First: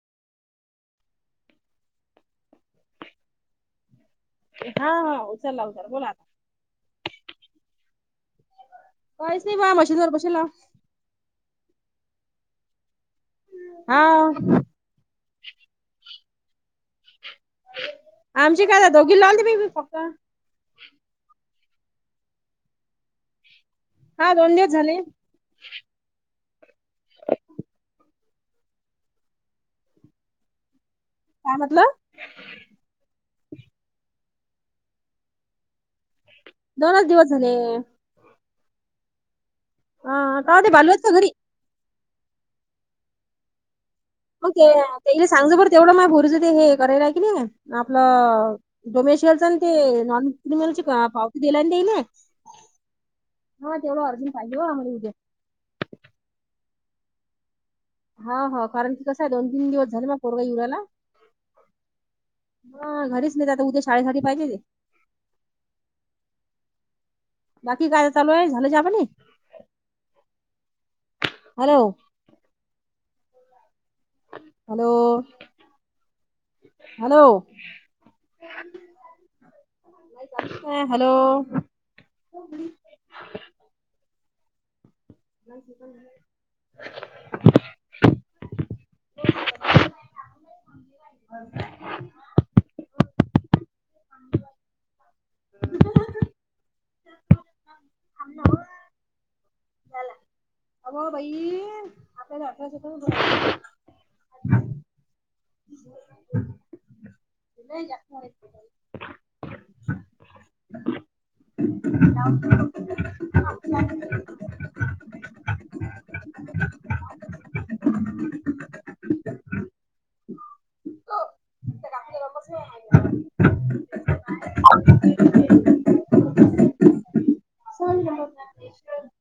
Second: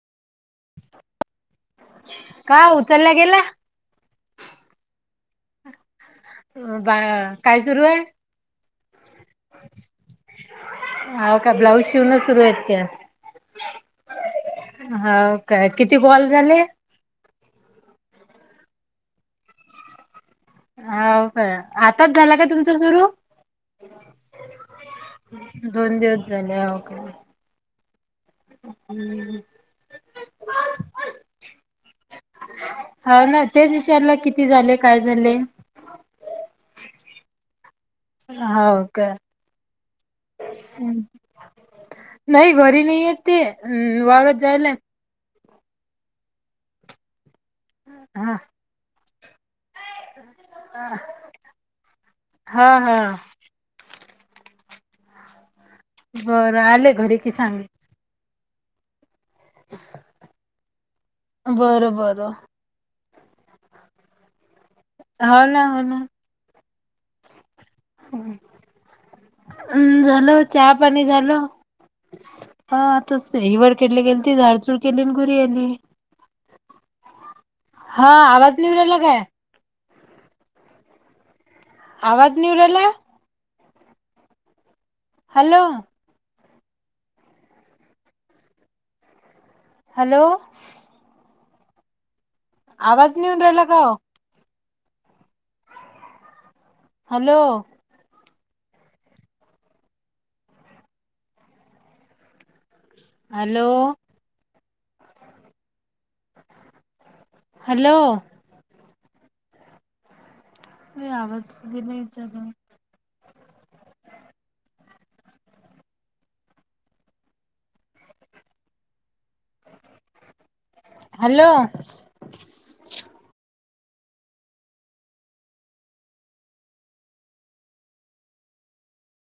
का उचलला गेला? हा. हा. उचलला उचलला. बोला आता. हो बा काय सुरू ए? काहीच नाही बा. मशीनवर बशेल ए. हाव का? ब्लाऊज शिवण सुरू आहे का काय? हा. हाव काय? किती कॉल झाले? आमची काय दोघीला लावते बाई मी फक्त. हाव काय? आताच झाला का तुमचं सुरू? हा. दोन दिवस झाले. दोन दिवस झाले. होय काय? [unintelligible] काय म्हटलं? हाव ना? तेच विचारलं किती झाले? काय झाले? दोनच दिवस झाले. हाव का? आं. का हो ते बालू आहेत का घरी? नाही घरी नाही येत ते. अ वावरात मग जायेल ए. ते सांगज बर तेवढं माय पोरीच ते हे करायला कि नाही का हा आपलं डोमेशियलच. ते नॉन क्रिमिलची पावती देला ना त्याने? हा हा हा. तेवढं अर्जंट पाहिजे आमाला उद्या. बरं. आले घरी की सांगेलं. हा. हा. कारण की कसं आहे दोन तीन दिवस झाले माझा पोरगा येउ ऱ्हायला. बरं बरं. हा घरीच नाहीतआता उद्या शाळेमध्ये पाहिजेले. हो ना, हो ना. बाकी काय चालू आहे झालं चहा पाणी अम् झालं चहा, पाणी झालं? हॅलो हा तस ही वर केडले गेलीत झाडचूड हॅलो केली आणि घरी आली. हॅलो. हा आवाज नाही येऊ राहिला काय? हॅलो. आवाज नी येऊ राहिला? Hello [unintelligible] hello. [inaudible] आवाज नाई येऊन राहिला का ओ? हॅलो. अ बाई आपल्याला आठवच होत बघ. हॅलो. [inaudible] हॅलो [unintelligible] काही आवाज गे नाही याचं ग. हॅलो.